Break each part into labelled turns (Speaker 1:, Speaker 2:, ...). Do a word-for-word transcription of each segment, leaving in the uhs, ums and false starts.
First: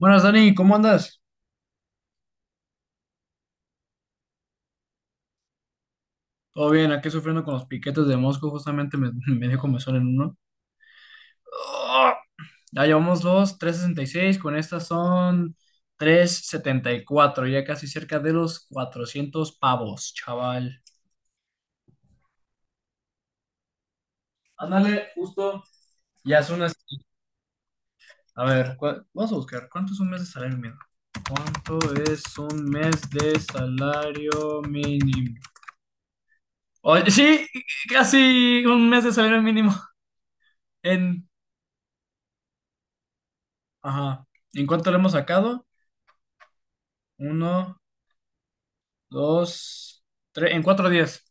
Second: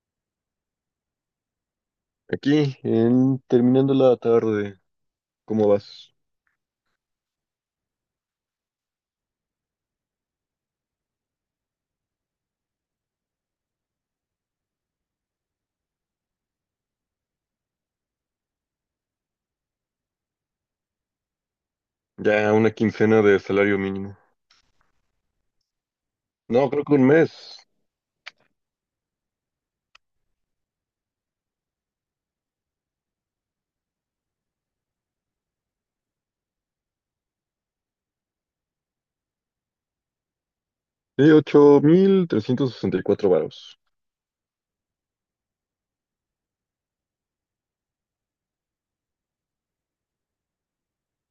Speaker 1: Buenas, Dani, ¿cómo andas?
Speaker 2: Aquí, en terminando la tarde, ¿cómo vas?
Speaker 1: Todo bien, aquí sufriendo con los piquetes de Mosco, justamente me, me dio comezón en uno. ¡Ah! Ya llevamos dos, trescientos sesenta y seis, con estas son trescientos setenta y cuatro, ya casi cerca de los cuatrocientos pavos, chaval.
Speaker 2: Ya una quincena de salario mínimo.
Speaker 1: Ándale, justo, ya son
Speaker 2: No,
Speaker 1: unas...
Speaker 2: creo que un mes.
Speaker 1: A ver, ¿cuál- vamos a buscar, ¿cuánto es un mes de salario mínimo? ¿Cuánto es un mes de salario mínimo? Oye, sí, casi un mes de salario mínimo en.
Speaker 2: Sí, ocho mil trescientos sesenta y cuatro varos.
Speaker 1: Ajá. ¿En cuánto lo hemos sacado? Uno, dos, tres, en cuatro días.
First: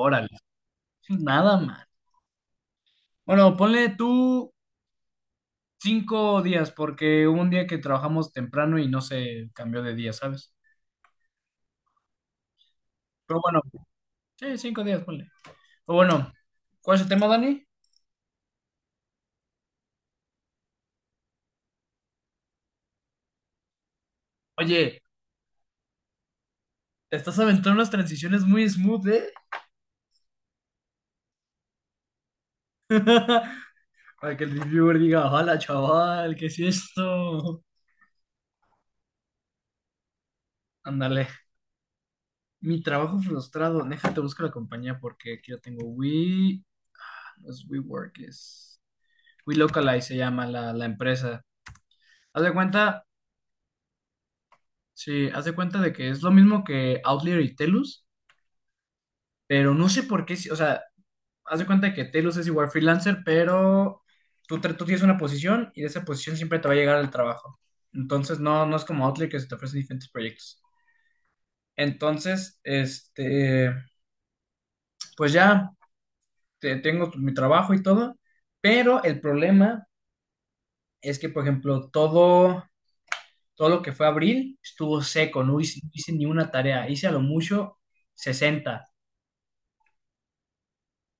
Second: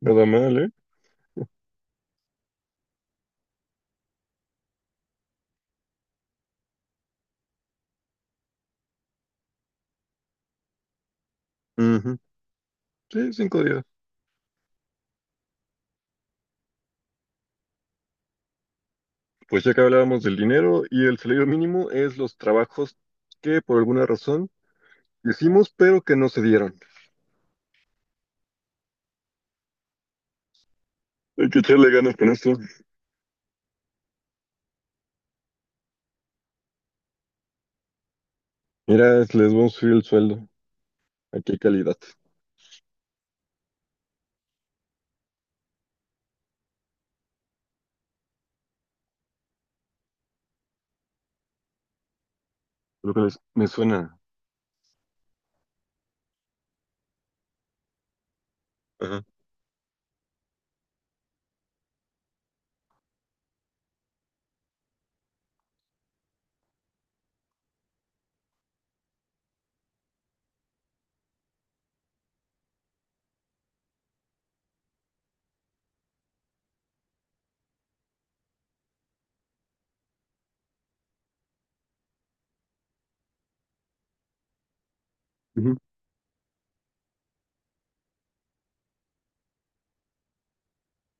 Speaker 2: Nada mal, ¿eh?
Speaker 1: nada más. Bueno, ponle tú cinco días, porque hubo un día que trabajamos temprano y no se cambió de día, ¿sabes?
Speaker 2: Ujú. Sí,
Speaker 1: Pero bueno,
Speaker 2: cinco días.
Speaker 1: sí, cinco días, ponle. Pero bueno, ¿cuál es el tema, Dani?
Speaker 2: Pues ya que hablábamos del dinero y el salario mínimo es los trabajos que por alguna razón
Speaker 1: Oye,
Speaker 2: hicimos pero que no se dieron.
Speaker 1: te estás aventando unas transiciones muy smooth, ¿eh?
Speaker 2: Hay que echarle ganas con esto.
Speaker 1: Para que el reviewer diga, hola, chaval, ¿qué es esto?
Speaker 2: Mira, les vamos a subir el sueldo.
Speaker 1: Ándale.
Speaker 2: ¿Aquí qué calidad?
Speaker 1: Mi trabajo frustrado, déjate busco la compañía porque aquí yo tengo We, no es WeWork, es WeLocalize, se llama la, la empresa. Haz de cuenta,
Speaker 2: Creo que les, me suena.
Speaker 1: sí, haz de cuenta de que es lo mismo que Outlier y Telus,
Speaker 2: Ajá.
Speaker 1: pero no sé por qué, si- o sea, haz de cuenta de que Telus es igual freelancer, pero tú, tra- tú tienes una posición y de esa posición siempre te va a llegar el trabajo. Entonces, no, no es como Outlier que se te ofrecen diferentes proyectos. Entonces, este, pues ya. te- tengo mi trabajo y todo, pero el problema es que, por ejemplo, todo, todo lo que fue abril estuvo seco, no
Speaker 2: Ujú.
Speaker 1: hice, no hice ni una tarea, hice a lo mucho sesenta.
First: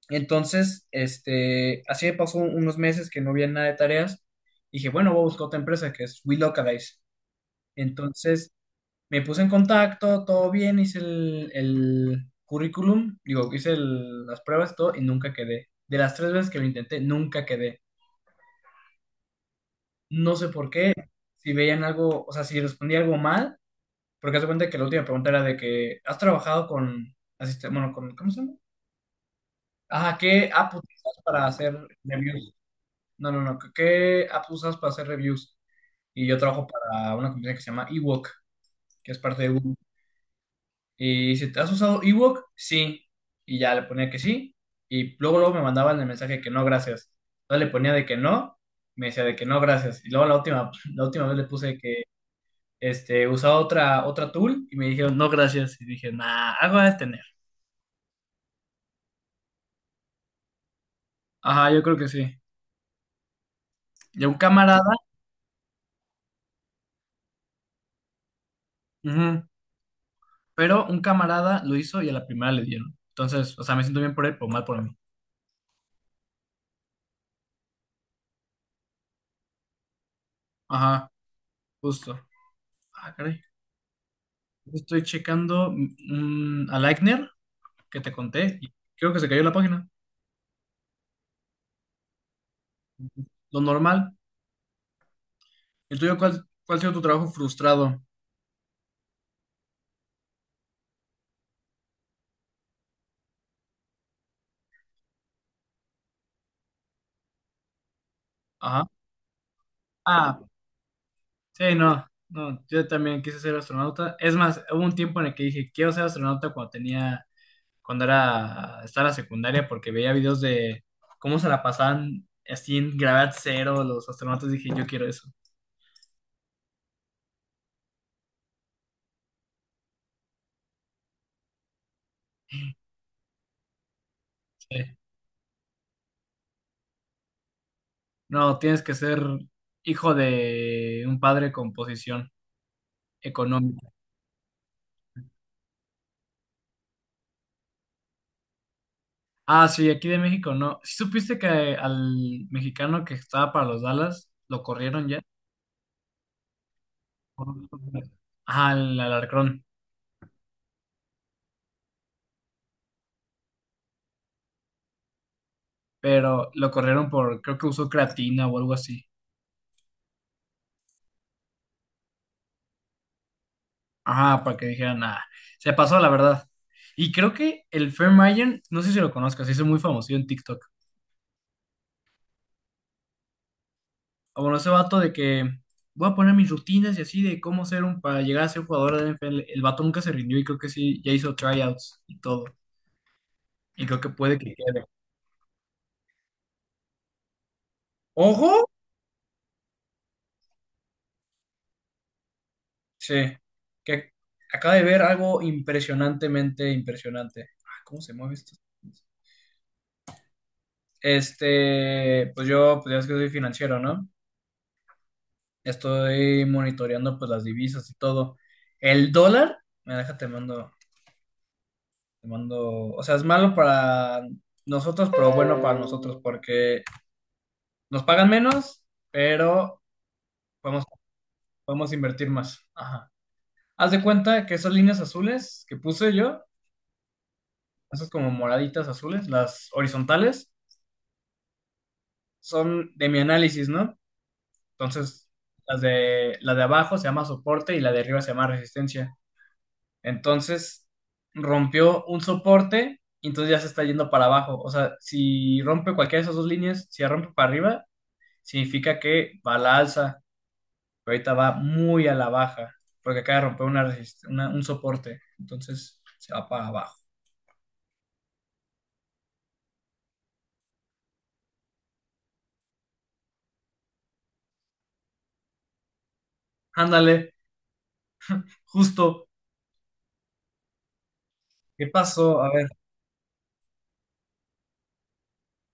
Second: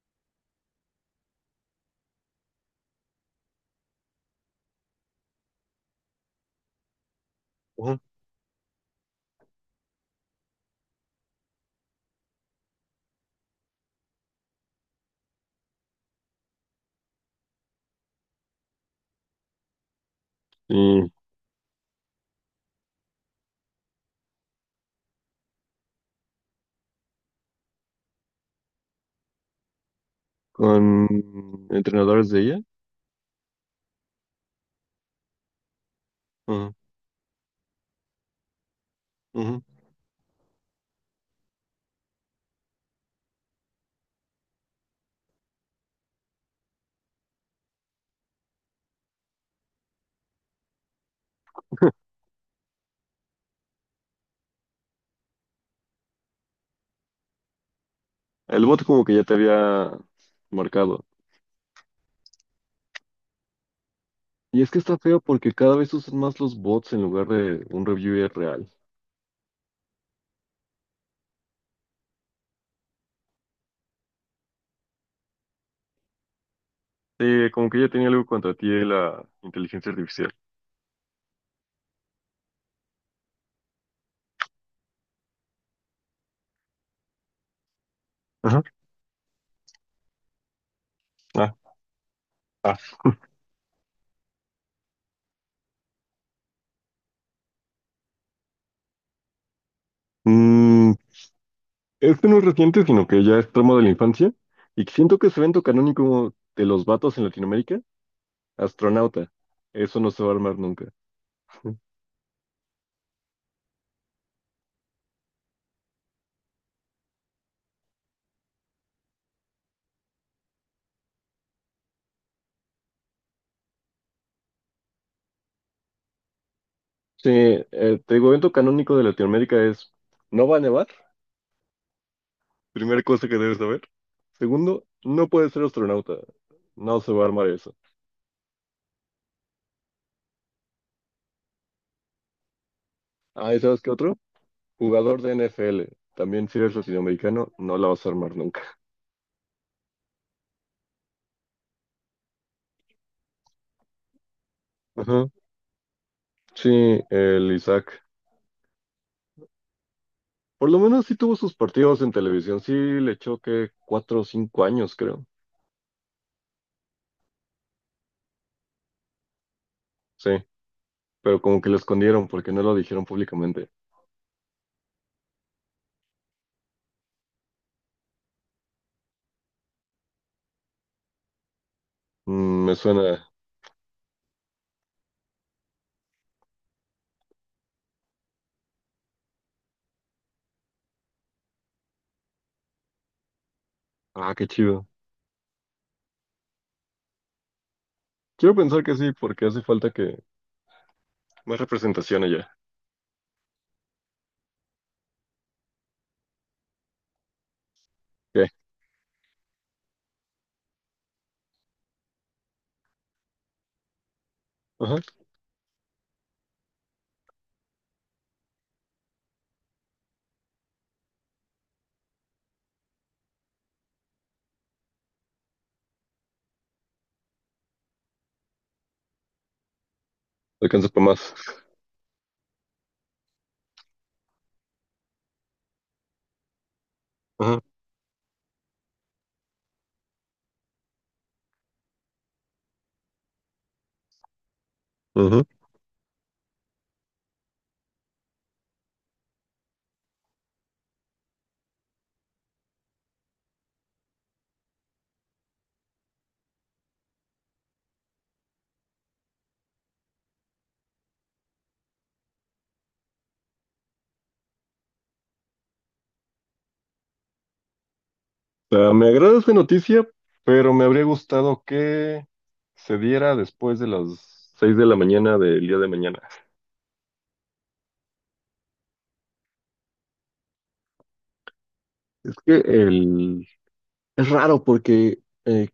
Speaker 1: Entonces, este, así me pasó unos meses que no había nada de tareas. Dije, bueno, voy a buscar otra empresa que es WeLocalize.
Speaker 2: Ujú.
Speaker 1: Entonces, me puse en contacto, todo bien, hice el, el currículum, digo, hice el- las pruebas, todo, y nunca quedé. De las tres veces que lo intenté, nunca quedé. No sé por qué,
Speaker 2: Y
Speaker 1: si veían algo, o sea, si respondía algo mal, porque haz de cuenta que la última pregunta era de que, ¿has trabajado con, asiste- bueno, con, ¿cómo se llama? Ajá, ¿qué app
Speaker 2: con
Speaker 1: usas para hacer
Speaker 2: entrenadores de
Speaker 1: reviews?
Speaker 2: I A.
Speaker 1: No, no, no, ¿qué qué app usas para hacer reviews? Y yo trabajo
Speaker 2: Ujú,
Speaker 1: para una compañía que se llama Ewok, que es parte de
Speaker 2: ujú.
Speaker 1: Google. Y si te has usado Ewok, sí. Y ya le ponía que sí. Y luego, luego me mandaban el mensaje que no, gracias. Entonces le ponía de que no, me decía de que no, gracias. Y luego la última, la última vez le puse este, usaba otra, otra tool y me dijeron, no, gracias. Y dije, nah, algo a tener.
Speaker 2: El bot como que ya te había marcado.
Speaker 1: Ajá, yo creo que sí. Y a un
Speaker 2: Y es que
Speaker 1: camarada,
Speaker 2: está feo porque cada vez usan más los bots en lugar de un reviewer real.
Speaker 1: ujú, pero un camarada lo hizo y a la primera le dieron. Entonces, o sea, me siento bien por él, pero mal por mí.
Speaker 2: Sí, como que ya tenía algo contra ti de la inteligencia artificial.
Speaker 1: Ajá, justo. Ah, caray. Estoy checando mm, a Lightner que te conté,
Speaker 2: Ajá.
Speaker 1: y creo que se cayó la página.
Speaker 2: Ah.
Speaker 1: Lo normal. ¿El tuyo cuál, cuál ha sido tu trabajo frustrado?
Speaker 2: Mm, este no es reciente, sino que ya es tramo de la infancia. Y siento que ese evento canónico de los vatos en Latinoamérica,
Speaker 1: Ajá.
Speaker 2: astronauta. Eso no se va a
Speaker 1: Ah,
Speaker 2: armar nunca.
Speaker 1: sí, no, no, yo también quise ser astronauta. Es más, hubo un tiempo en el que dije, quiero ser astronauta cuando tenía. Cuando era, estaba en la secundaria porque veía videos de cómo se la pasaban así en gravedad cero los astronautas. Dije, yo quiero eso.
Speaker 2: Sí, eh, te digo, evento canónico de Latinoamérica es, ¿no va a nevar? Primera cosa que debes saber. Segundo,
Speaker 1: Sí.
Speaker 2: no puedes ser astronauta. No se va a armar eso.
Speaker 1: No, tienes que ser hijo de un padre con posición
Speaker 2: Ah, ¿y sabes
Speaker 1: económica.
Speaker 2: qué otro? Jugador de N F L. También si eres latinoamericano, no la vas a armar nunca.
Speaker 1: Ah, sí, aquí de México, ¿no? ¿Sí supiste que al mexicano que estaba para los Dallas lo corrieron ya?
Speaker 2: Ajá. Sí, el Isaac.
Speaker 1: Ajá, al Alarcón.
Speaker 2: Por lo menos sí tuvo sus partidos en televisión. Sí le echó que cuatro o cinco años, creo.
Speaker 1: Pero lo corrieron por, creo que usó creatina o algo así.
Speaker 2: Sí, pero como que lo escondieron porque no lo dijeron públicamente.
Speaker 1: Ah, para que dijeran, nada, se pasó la verdad. Y creo que el Fermayer, no sé si lo conozcas, se hizo muy famoso en TikTok.
Speaker 2: Mm, me suena.
Speaker 1: Ah, bueno, ese vato de que voy a poner mis rutinas y así de cómo ser un, para llegar a ser un jugador de N F L. El vato nunca se rindió y creo que sí, ya hizo tryouts y todo. Y creo que
Speaker 2: Ah,
Speaker 1: puede
Speaker 2: qué
Speaker 1: que quede.
Speaker 2: chido. Quiero
Speaker 1: ¡Ojo!
Speaker 2: pensar que sí, porque hace falta que más representación allá.
Speaker 1: Sí, que acaba de ver algo impresionantemente impresionante. Ah, ¿cómo se mueve
Speaker 2: ¿Qué?
Speaker 1: esto? Este, pues yo, pues ya es que soy financiero, ¿no?
Speaker 2: Ajá.
Speaker 1: Estoy monitoreando pues las divisas y todo. El dólar, me deja te mando, te mando, o sea, es malo para nosotros, pero bueno para nosotros porque nos pagan menos, pero podemos,
Speaker 2: Alcanza para más.
Speaker 1: podemos invertir más. Ajá. Haz de cuenta que esas líneas azules que puse yo,
Speaker 2: Ajá.
Speaker 1: esas como moraditas azules, las horizontales, son de mi análisis, ¿no? Entonces,
Speaker 2: Ujú.
Speaker 1: las de, la de abajo se llama soporte y la de arriba se llama resistencia. Entonces rompió un soporte y entonces ya se está yendo para abajo. O sea, si rompe cualquiera de esas dos líneas, si la rompe para arriba, significa que va a la alza, pero ahorita va muy a la baja, porque acaba de romper una resist- una- un soporte, entonces se va para abajo.
Speaker 2: Sea, me agrada esta noticia, pero me habría gustado que se diera después de las seis de la mañana del día de mañana.
Speaker 1: Ándale, justo, ¿qué
Speaker 2: Es
Speaker 1: pasó? A
Speaker 2: que
Speaker 1: ver,
Speaker 2: el... es raro porque eh,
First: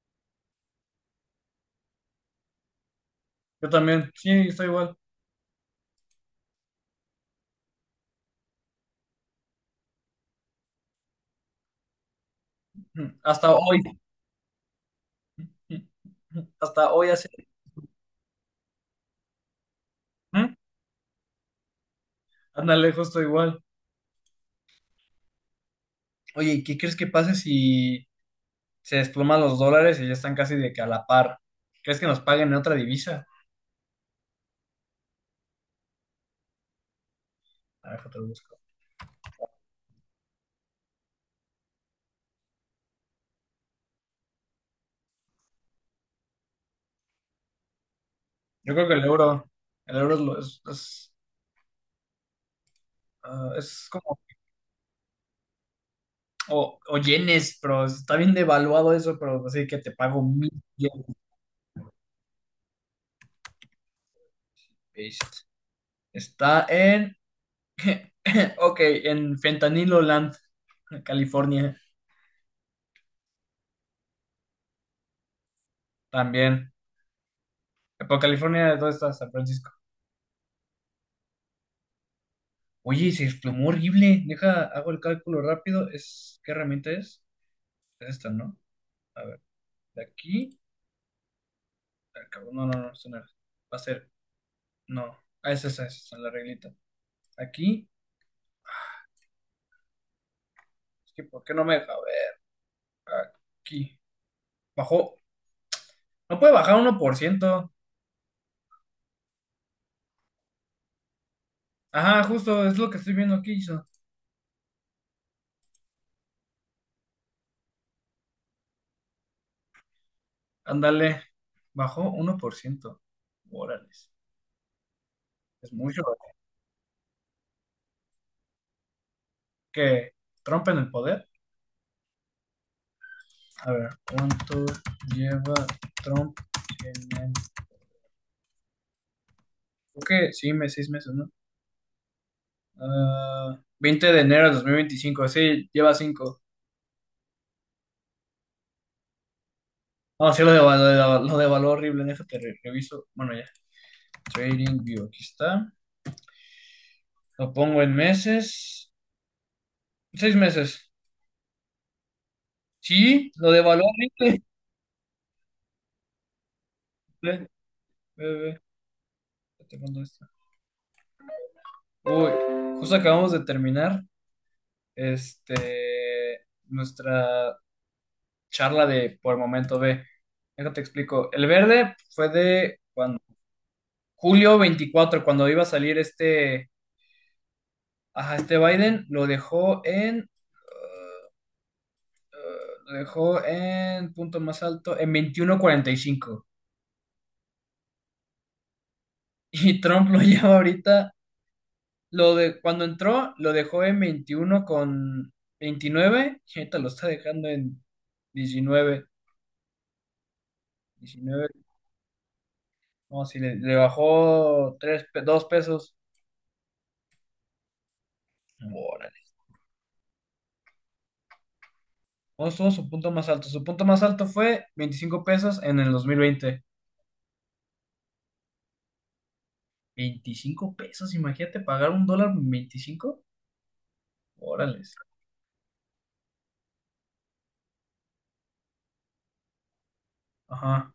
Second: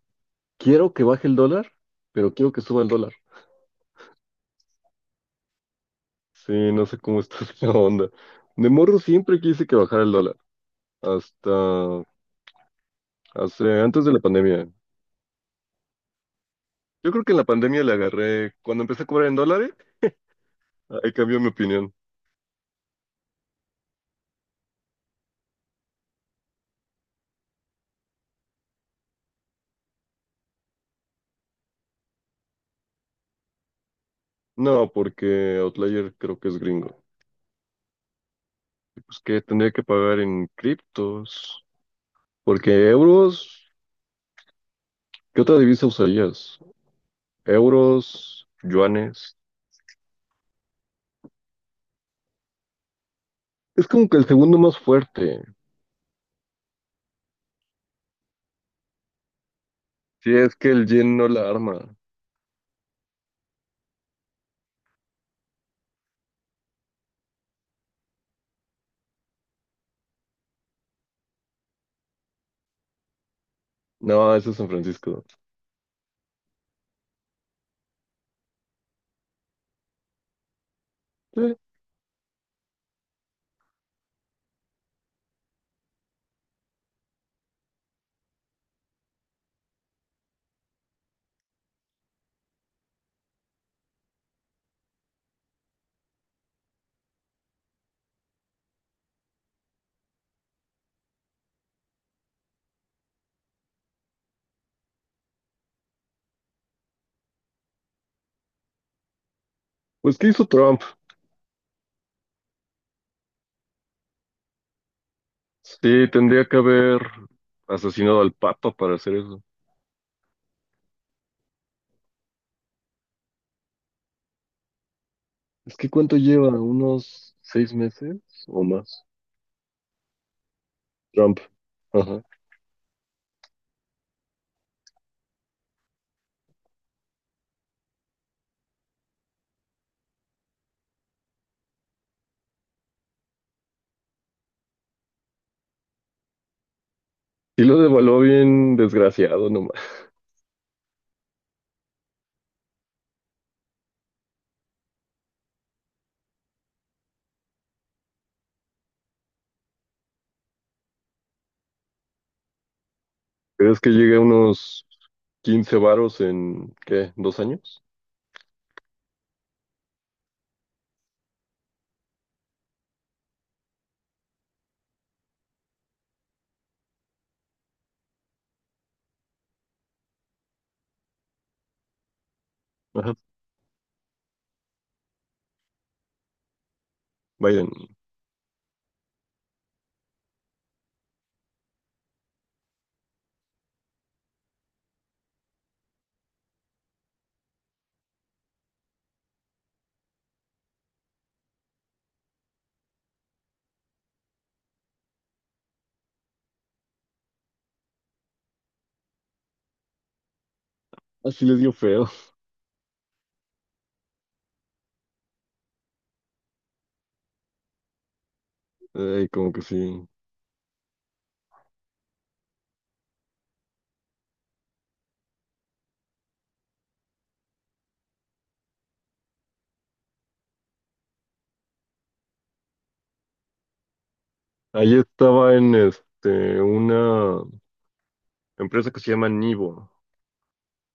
Speaker 2: quiero que baje el dólar, pero quiero que suba el dólar.
Speaker 1: yo también, sí, estoy igual.
Speaker 2: Sí, no sé cómo está la onda. De morro siempre quise que bajara el dólar, hasta
Speaker 1: Hasta
Speaker 2: hace...
Speaker 1: hoy,
Speaker 2: antes de la pandemia.
Speaker 1: hasta hoy
Speaker 2: Yo creo
Speaker 1: hace,
Speaker 2: que en la pandemia le agarré, cuando empecé a cobrar en dólares,
Speaker 1: ¿eh?
Speaker 2: ahí cambió mi opinión.
Speaker 1: Ándale, justo igual. Oye, ¿y qué crees que pase si se desploman los dólares y ya están casi de que a la par? ¿Crees que nos paguen en otra divisa?
Speaker 2: No, porque Outlier creo que es gringo.
Speaker 1: A ver, te lo busco.
Speaker 2: Pues que tendría que pagar en criptos, porque euros, ¿qué otra divisa usarías? Euros,
Speaker 1: Yo creo que el
Speaker 2: yuanes.
Speaker 1: euro, el euro es, lo- es, es, ah, es
Speaker 2: Es como que
Speaker 1: como,
Speaker 2: el segundo más fuerte.
Speaker 1: o, o yenes, pero está bien devaluado eso, pero así que te pago
Speaker 2: Si
Speaker 1: mil
Speaker 2: es que el
Speaker 1: yenes.
Speaker 2: yen no la arma.
Speaker 1: Paste. Está en, ok, en Fentanilo Land, California,
Speaker 2: No, eso es San Francisco.
Speaker 1: también. Pero California, ¿dónde está? San Francisco.
Speaker 2: Eh,
Speaker 1: Oye, se desplomó horrible. Deja, hago el cálculo rápido. Es, ¿qué herramienta es? Es esta, ¿no? A ver, de aquí. Ah, cabrón. No, no, no, esto no era. Va a ser. No. Ah, esa, esa, esa, esa, la reglita. Aquí. Es que, ¿por qué no me deja ver? Aquí. Bajó. No puede bajar uno por ciento.
Speaker 2: pues ¿qué hizo Trump?
Speaker 1: Ajá, justo, es lo que estoy viendo aquí. Hizo.
Speaker 2: Sí, tendría que haber asesinado al Papa para hacer eso.
Speaker 1: Ándale. Bajó uno por ciento. Órales. Es
Speaker 2: Es que
Speaker 1: mucho.
Speaker 2: ¿cuánto lleva? ¿Unos seis meses o más?
Speaker 1: ¿Que Trump en el poder?
Speaker 2: Trump. Ajá.
Speaker 1: A ver, ¿cuánto lleva Trump en el...? Creo que sí, me- seis meses, ¿no? Ah, veinte de enero de dos mil veinticinco. Sí, lleva cinco.
Speaker 2: Sí lo devaluó bien desgraciado nomás.
Speaker 1: No, sí, lo devaluó, lo devaluó, lo horrible en eso que re- reviso. Bueno, ya. Trading View, aquí está. Lo pongo en meses. Seis meses. Sí, lo
Speaker 2: Pero es
Speaker 1: devaluó
Speaker 2: que llegue a
Speaker 1: horrible.
Speaker 2: unos quince varos en, ¿qué? ¿Dos
Speaker 1: Ve,
Speaker 2: años?
Speaker 1: ve, ve. Ya te mando esto. Uy, justo acabamos de terminar este, nuestra charla de por momento B. Déjate te explico. El verde fue de
Speaker 2: Ajá,
Speaker 1: cuando, julio veinticuatro, cuando iba a salir este,
Speaker 2: Biden.
Speaker 1: ajá, este Biden, lo dejó en. Lo dejó en punto más alto, en veintiuno cuarenta y cinco. Y cinco. Y Trump lo lleva ahorita, lo de, cuando entró, lo dejó en veintiuno con veintinueve y ahorita lo está dejando en diecinueve.
Speaker 2: Así
Speaker 1: diecinueve,
Speaker 2: les dio feo.
Speaker 1: no, si le, le bajó tres, dos pesos. Órale.
Speaker 2: Ay, como que sí.
Speaker 1: ¿Cómo estuvo su punto más alto? Su punto más alto fue veinticinco pesos en el dos mil veinte. veinticinco pesos, imagínate pagar un dólar veinticinco. Órale.
Speaker 2: Ahí estaba en este, una empresa que se llama Nivo,
Speaker 1: Ajá.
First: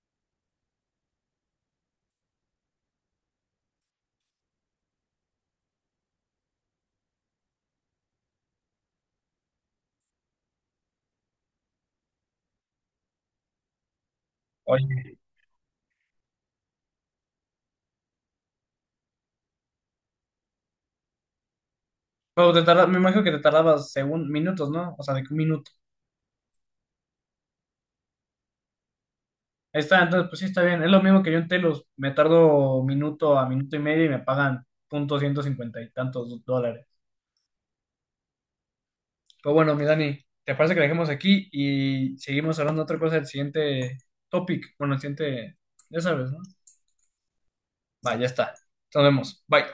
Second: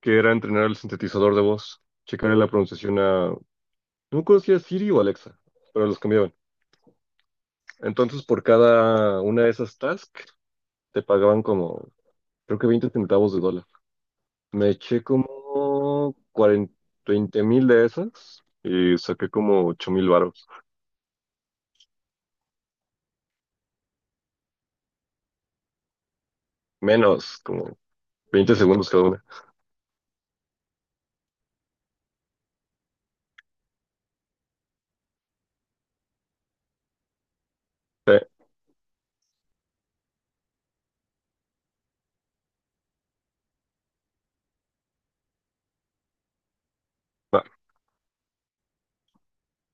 Speaker 2: que era entrenar el sintetizador de voz, checarle la pronunciación a, no conocía Siri o Alexa, pero los cambiaban. Entonces, por cada una de esas tasks, te pagaban como, creo que veinte centavos de dólar. Me eché
Speaker 1: Oye.
Speaker 2: como cuarenta veinte mil de esas y saqué como ocho mil varos.
Speaker 1: Pero te tarda- me imagino que te tardabas según minutos, ¿no? O sea, de que un minuto.
Speaker 2: Menos, como veinte segundos cada una.
Speaker 1: Ahí está, entonces pues sí está bien. Es lo mismo que yo en Telos. Me tardo minuto a minuto y medio y me pagan punto ciento cincuenta y tantos dólares.
Speaker 2: Eh,
Speaker 1: Pero bueno, mi Dani, ¿te parece que la dejemos aquí y seguimos hablando de otra cosa del siguiente topic? Bueno, el siguiente, ya sabes, ¿no?
Speaker 2: no,
Speaker 1: Va, ya está. Nos vemos. Bye.